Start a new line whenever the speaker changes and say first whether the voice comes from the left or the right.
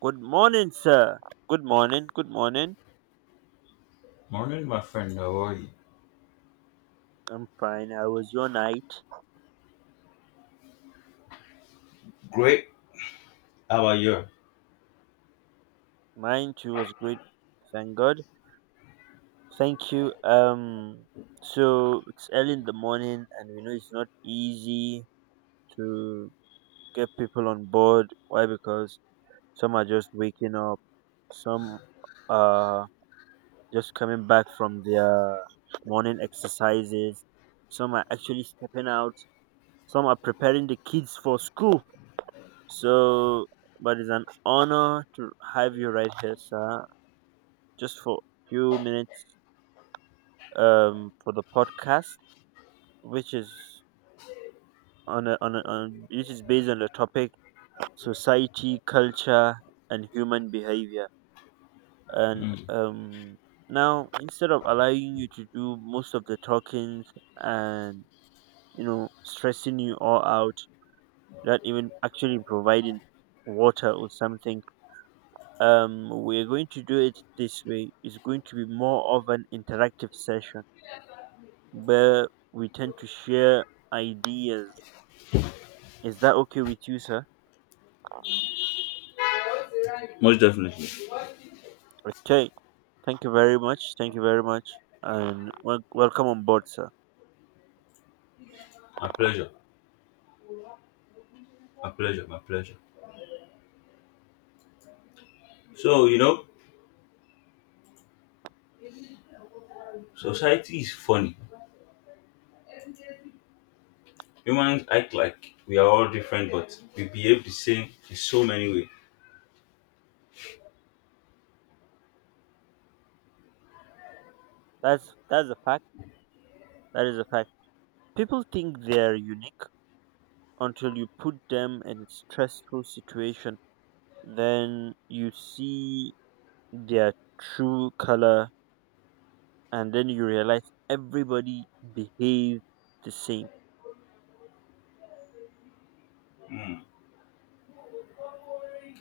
right: Good morning, sir. Good morning. Good morning.
left: Morning, my friend. How are you?
right: I'm fine. How was your night?
left: Great. How are you?
right: Mine too was great. Thank God. Thank you. So it's early in the morning, and we know it's not easy to get people on board. Why? Because some are just waking up. Some are just coming back from their morning exercises. Some are actually stepping out. Some are preparing the kids for school. So, but it's an honor to have you right here, sir, just for a few minutes, for the podcast, which is on a, on, a, on which is based on the topic: society, culture, and human behavior. And
left: Mm.
right: now, instead of allowing you to do most of the talkings and stressing you all out, not even actually providing water or something, we're going to do it this way. It's going to be more of an interactive session where we tend to share ideas. Is that okay with you, sir?
left: Most definitely.
right: Okay. Thank you very much. Thank you very much. And welcome on board, sir.
left: My pleasure. My pleasure. My pleasure. So, you know, society is funny. Humans act like we are all different, but we behave the same in so many ways.
right: That's a fact. That is a fact. People think they're unique until you put them in a stressful situation, then you see their true color, and then you realize everybody behaves the same.
left: Mm,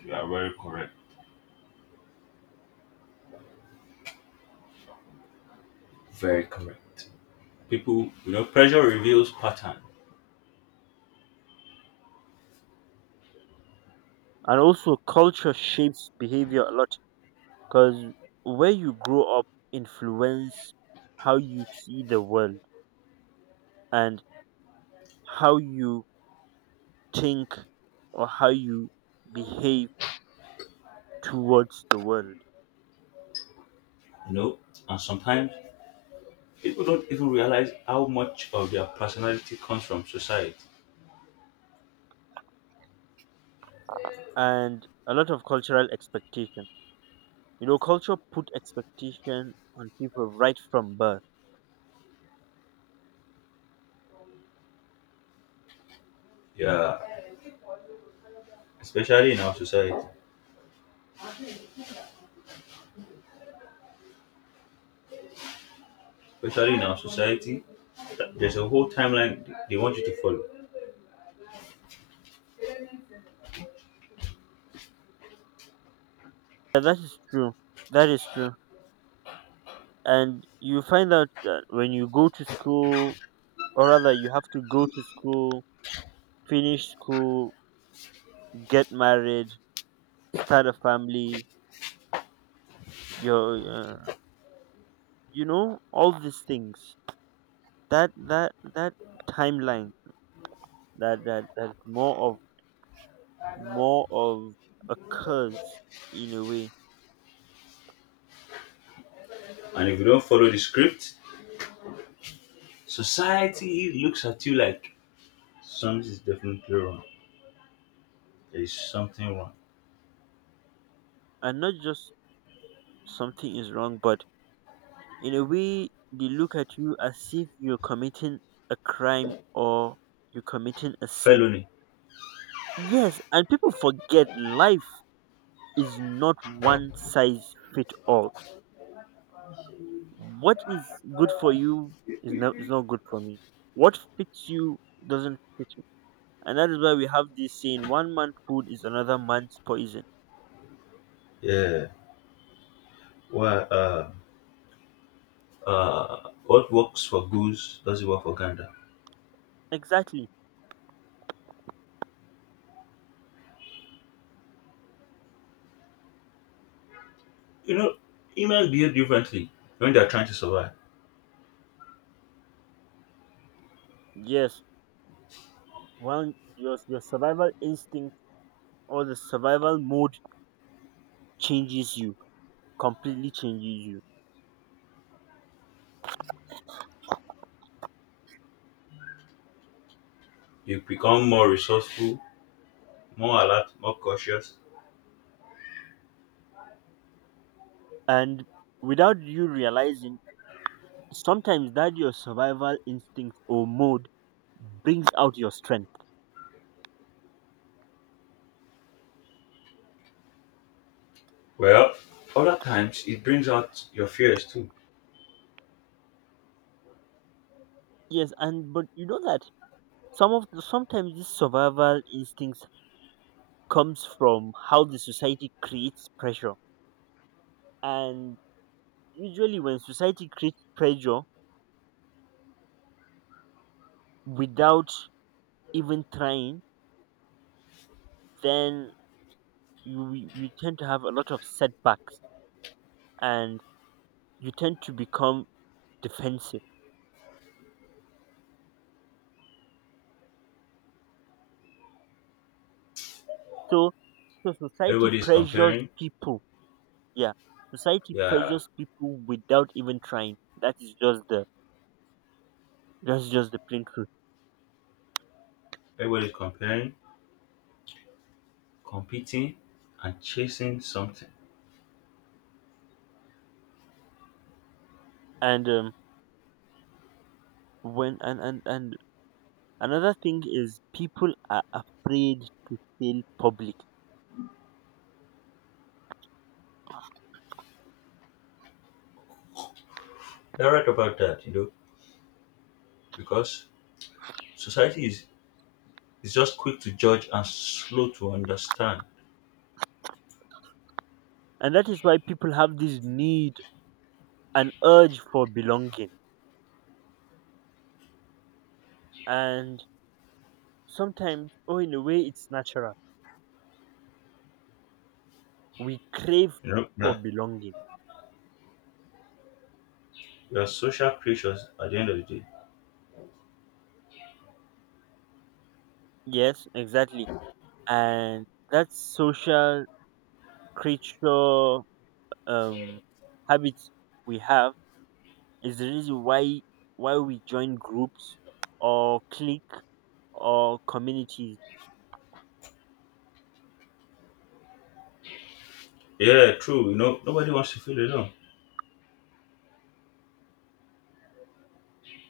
left: you are very correct. Very correct. People, you know, pressure reveals pattern.
right: And also culture shapes behavior a lot, because where you grow up influence how you see the world and how you think or how you behave towards the world.
left: you know, and sometimes people don't even realize how much of their personality comes from society.
right: And a lot of cultural expectation. You know, culture put expectation on people right from birth.
left: Yeah, especially in our society. Especially in our society, that there's a whole timeline they want you to follow.
right: Yeah, that is true. That is true. And you find out that when you go to school, or rather, you have to go to school, finish school, get married, start a family. Your, uh, all these things. That timeline. That more of occurs in a way.
left: And if you don't follow the script, society looks at you like something is definitely wrong. There is something wrong.
right: And not just something is wrong, but in a way they look at you as if you're committing a crime or you're committing a sin.
left: Felony.
right: Yes, and people forget life is not one size fit all. What is good for you is not good for me. What fits you doesn't fit me. And that is why we have this saying one man's food is another man's poison.
left: Yeah. Well, uh, what works for goose doesn't work for gander.
right: Exactly.
left: You know, humans behave differently when they're trying to survive.
right: Yes. One Your survival instinct or the survival mode changes you, completely changes you.
left: You become more resourceful, more alert, more cautious.
right: And without you realizing, sometimes that your survival instinct or mode brings out your strength.
left: Well, other times it brings out your fears too.
right: Yes, and but you know that sometimes this survival instincts comes from how the society creates pressure. And usually when society creates pressure without even trying, then you tend to have a lot of setbacks and you tend to become defensive. So so society
left: Everybody is
right: pressures
left: comparing.
right: people. Yeah, society
left: Yeah,
right: pressures people without even trying. That's just the plain truth.
left: everybody's comparing, competing, and chasing something.
right: And when and another thing is people are afraid to fail public,
left: You're right about that, because society is just quick to judge and slow to understand.
right: and that is why people have this need and urge for belonging. And sometimes, oh, in a way, it's natural. We crave
left: Yeah,
right: for belonging.
left: we are social creatures at the end of the day.
right: Yes, exactly. And that social creature um habits we have is the reason why we join groups or clique or communities,
left: Yeah, true. Nobody wants to feel alone,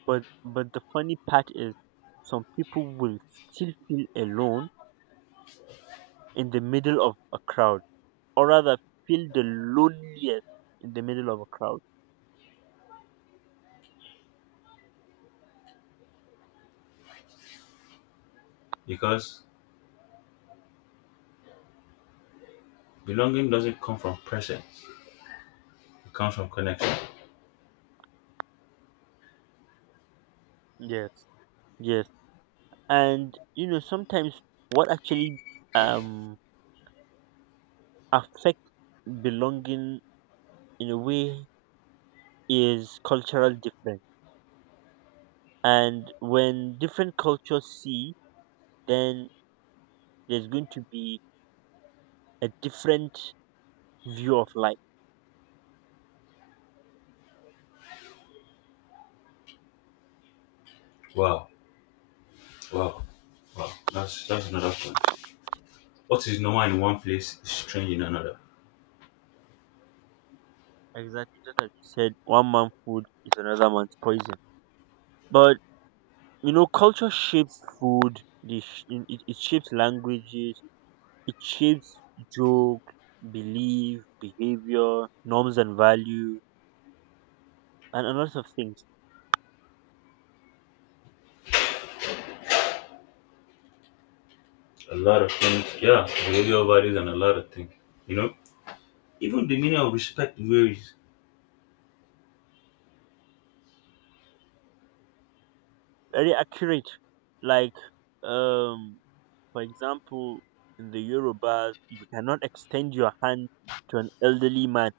right: but the funny part is some people will still feel alone in the middle of a crowd, or rather feel the loneliest in the middle of a crowd.
left: because belonging doesn't come from presence, it comes from connection.
right: Yes. Yes. And you know sometimes what actually um affects belonging in a way is cultural difference. And when different cultures see, then there's going to be a different view of life.
left: Wow, wow, wow. That's another point. What is normal in one place is strange in another.
right: Exactly, just as you said, one man's food is another man's poison. But you know, culture shapes food. It shapes languages. It shapes joke, belief, behavior, norms and value, and a lot of things.
left: A lot of things, yeah, behavioral values and a lot of things. You know, Even the meaning of respect varies.
right: Very accurate. Like, um, for example, in the Yoruba, you cannot extend your hand to an elderly man,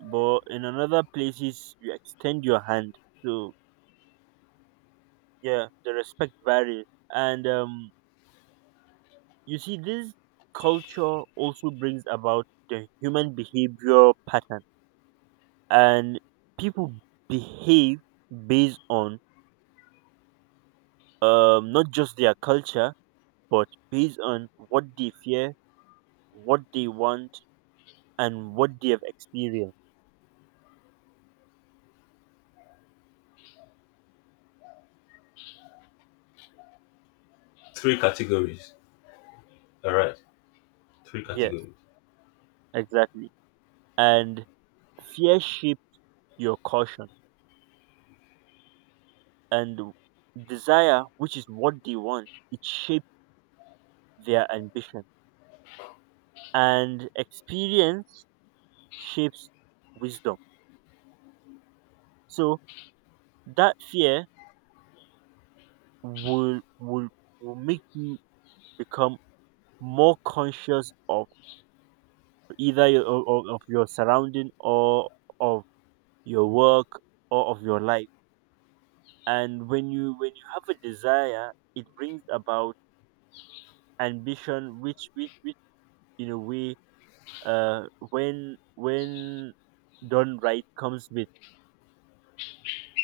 right: but in another places you extend your hand. So, yeah, the respect varies. And you see this culture also brings about the human behavior pattern. And people behave based on, not just their culture, but based on what they fear, what they want, and what they have experienced.
left: Three categories. All right. Three
right: Yes,
left: categories.
right: exactly. And fear shape your caution. And desire, which is what they want, it shapes their ambition. And experience shapes wisdom. So that fear will will will make you become more conscious of either your, of your surrounding, or of your work, or of your life. And when you have a desire, it brings about ambition, which in a way, uh, when done right comes with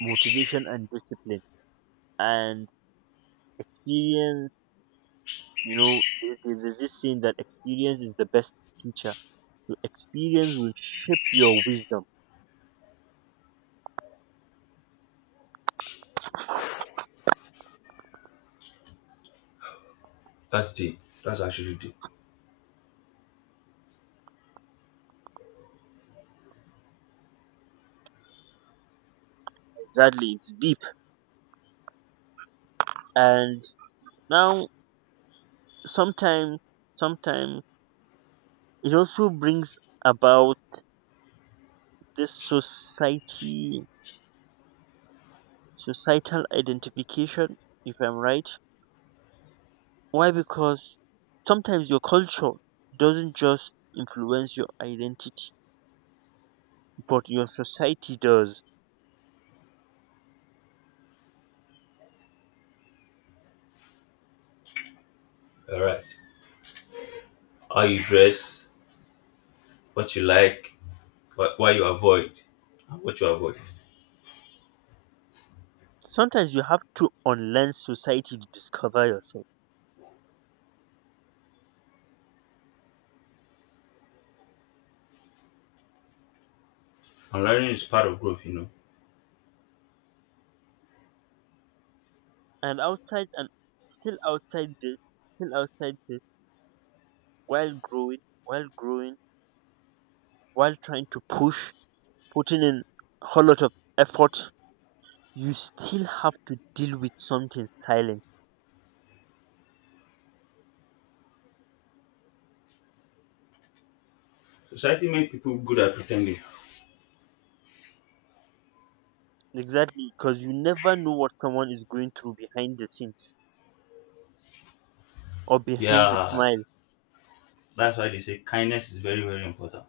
right: motivation and discipline. And experience, you know, there's this saying that experience is the best teacher. So experience will shape your wisdom.
left: That's deep. That's actually deep.
right: Exactly, it's deep. And now, sometimes sometimes it also brings about this society societal identification, if I'm right. Why? Because sometimes your culture doesn't just influence your identity, but your society does.
left: All right. How you dress, what you like, what you avoid, and what you avoid.
right: Sometimes you have to unlearn society to discover yourself.
left: And learning is part of growth, you know.
right: And still outside this, still outside this, while growing, while growing, while trying to push, putting in a whole lot of effort, you still have to deal with something silent.
left: Society makes people good at pretending.
right: Exactly, because you never know what someone is going through behind the scenes or behind the
left: Yeah,
right: smile.
left: that's why they say kindness is very, very important.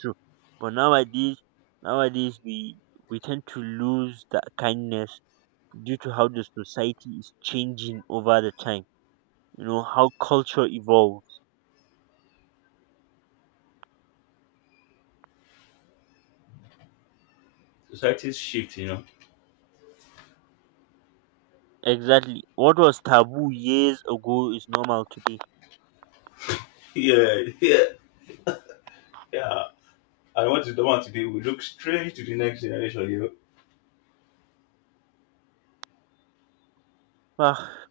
right: True, but nowadays we tend to lose that kindness due to how the society is changing over the time. You know how culture evolves.
left: Society's shift, you know.
right: Exactly, what was taboo years ago is normal today.
left: Yeah, yeah, yeah. And what is the one today? We look straight to the next generation, you know.
right: Ah,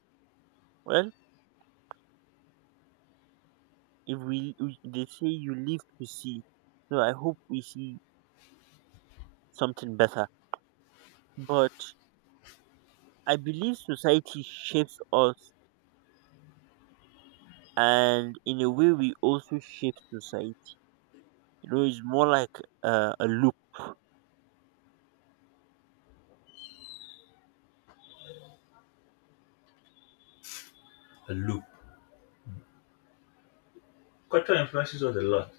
right: well, if we, we they say you live to see, so I hope we see something better. But I believe society shapes us, and in a way we also shape society. You know, it's more like, a loop.
left: A loop. Culture influences us a lot,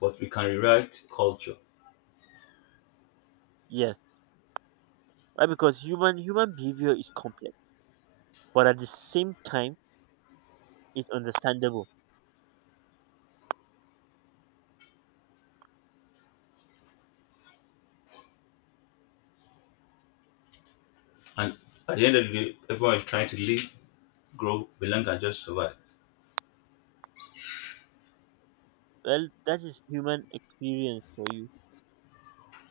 left: but we can rewrite culture.
right: Yes, right, because human behavior is complex, but at the same time it's understandable.
left: And at the end of the day, everyone is trying to live, grow, belong, and just survive.
right: Well, that is human experience for you.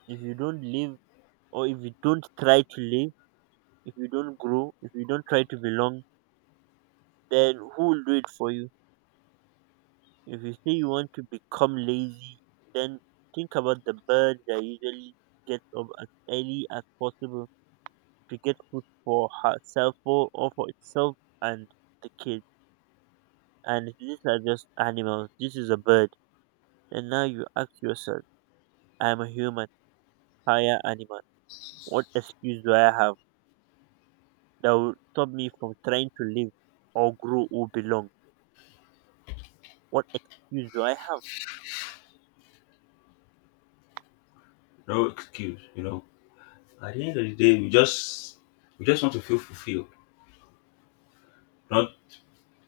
right: If you don't live, or if you don't try to live, if you don't grow, if you don't try to belong, then who will do it for you? If you say you want to become lazy, then think about the bird that usually gets up as early as possible to get food for herself, or for itself, and the kids. And these are just animals. This is a bird. And now you ask yourself, I am a human, higher animal. What excuse do I have that will stop me from trying to live or grow or belong? What excuse do I
left: No excuse, you know. At the end of the day, we just want to feel fulfilled, not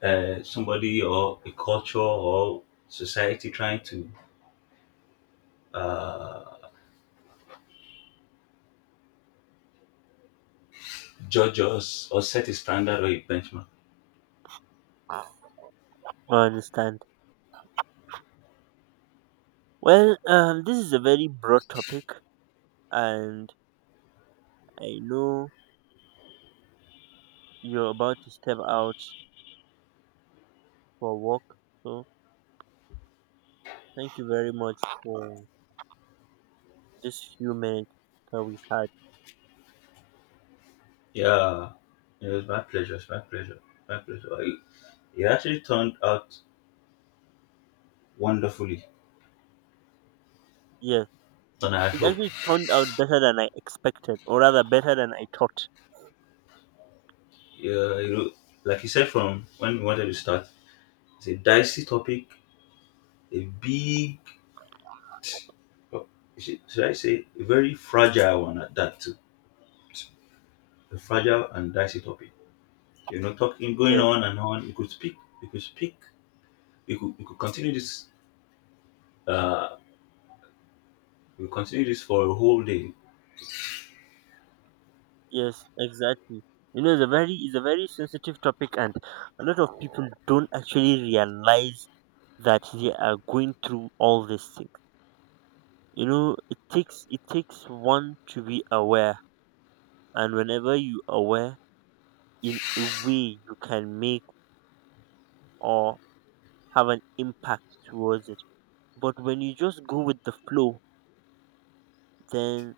left: somebody or a culture or society trying to uh, judge us or set a standard or a benchmark.
right: have? I understand. Well, this is a very broad topic, and I know you're about to step out for work. So thank you very much for this few minutes that we had.
left: Yeah, it was my pleasure. It's my pleasure. My pleasure. It actually turned out wonderfully,
right: Yes, it,
left: and I
right: it
left: hope.
right: actually turned out better than I expected, or rather better than I thought.
left: Yeah, like you said from when we wanted to start, it's a dicey topic, a big, oh, should I say, a very fragile one at that too. A fragile and dicey topic. You know, talking going
right: Yes.
left: on and on. You could speak. You could speak. You could continue this. Uh, we continue this for a whole day.
right: Yes, exactly. You know, it's a very sensitive topic, and a lot of people don't actually realize that they are going through all these things. You know, it takes one to be aware, and whenever you aware, in a way you can make or have an impact towards it. But when you just go with the flow, then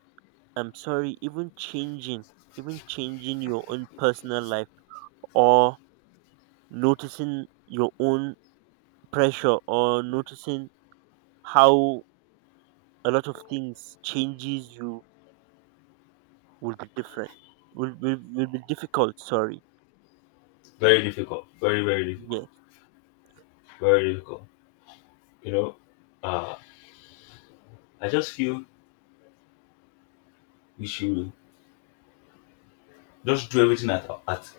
right: I'm sorry, even changing your own personal life or noticing your own pressure or noticing how a lot of things changes you will be different will be difficult, sorry.
left: Very difficult. Very difficult.
right: Yes,
left: Very difficult. You know, uh, I just feel we should just do everything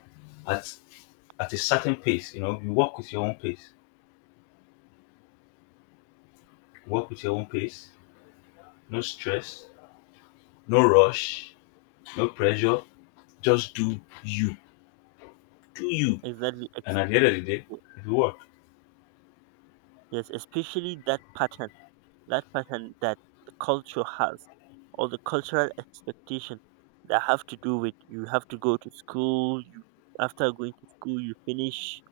left: at at a certain pace. You know, you work with your own pace. Work with your own pace. No stress. No rush, no pressure. Just do you, do you,
right: exactly,
left: and at the end of the day it will work
right: yes, especially that pattern, that pattern that the culture has, or the cultural expectation, that have to do with you have to go to school, you, after going to school, you finish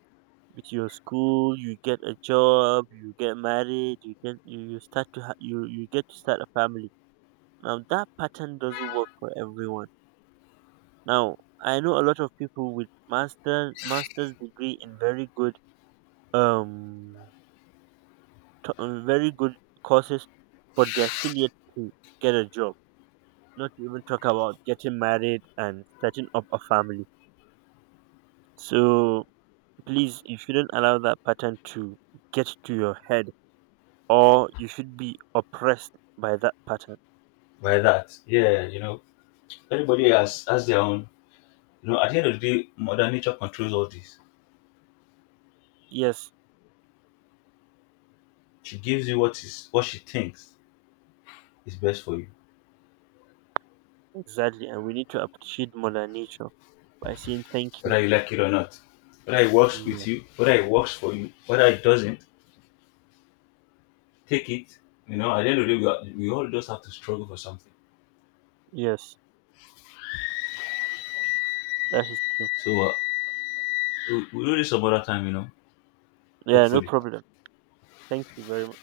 right: with your school, you get a job, you get married, you get to start a family. Now that pattern doesn't work for everyone. Now I know a lot of people with master's degree in um very good courses, but they're still yet to get a job. Not to even talk about getting married and starting up a family. So please, you shouldn't allow that pattern to get to your head, or you should be oppressed by that pattern.
left: like that. Yeah, everybody has their own. You know, at the end of the day, mother nature controls all this.
right: Yes,
left: She gives you what is what she thinks is best for you,
right: exactly, and we need to appreciate Mother Nature by saying thank you.
left: whether you like it or not,
right: Yeah.
left: whether it works for you, whether it doesn't, take it. You know, at the end of the day, we all just have to struggle for something.
right: Yes, that is true.
left: So we'll do this some other time, you know,
right: Yeah, no
left: hopefully.
right: problem. Thank you very much.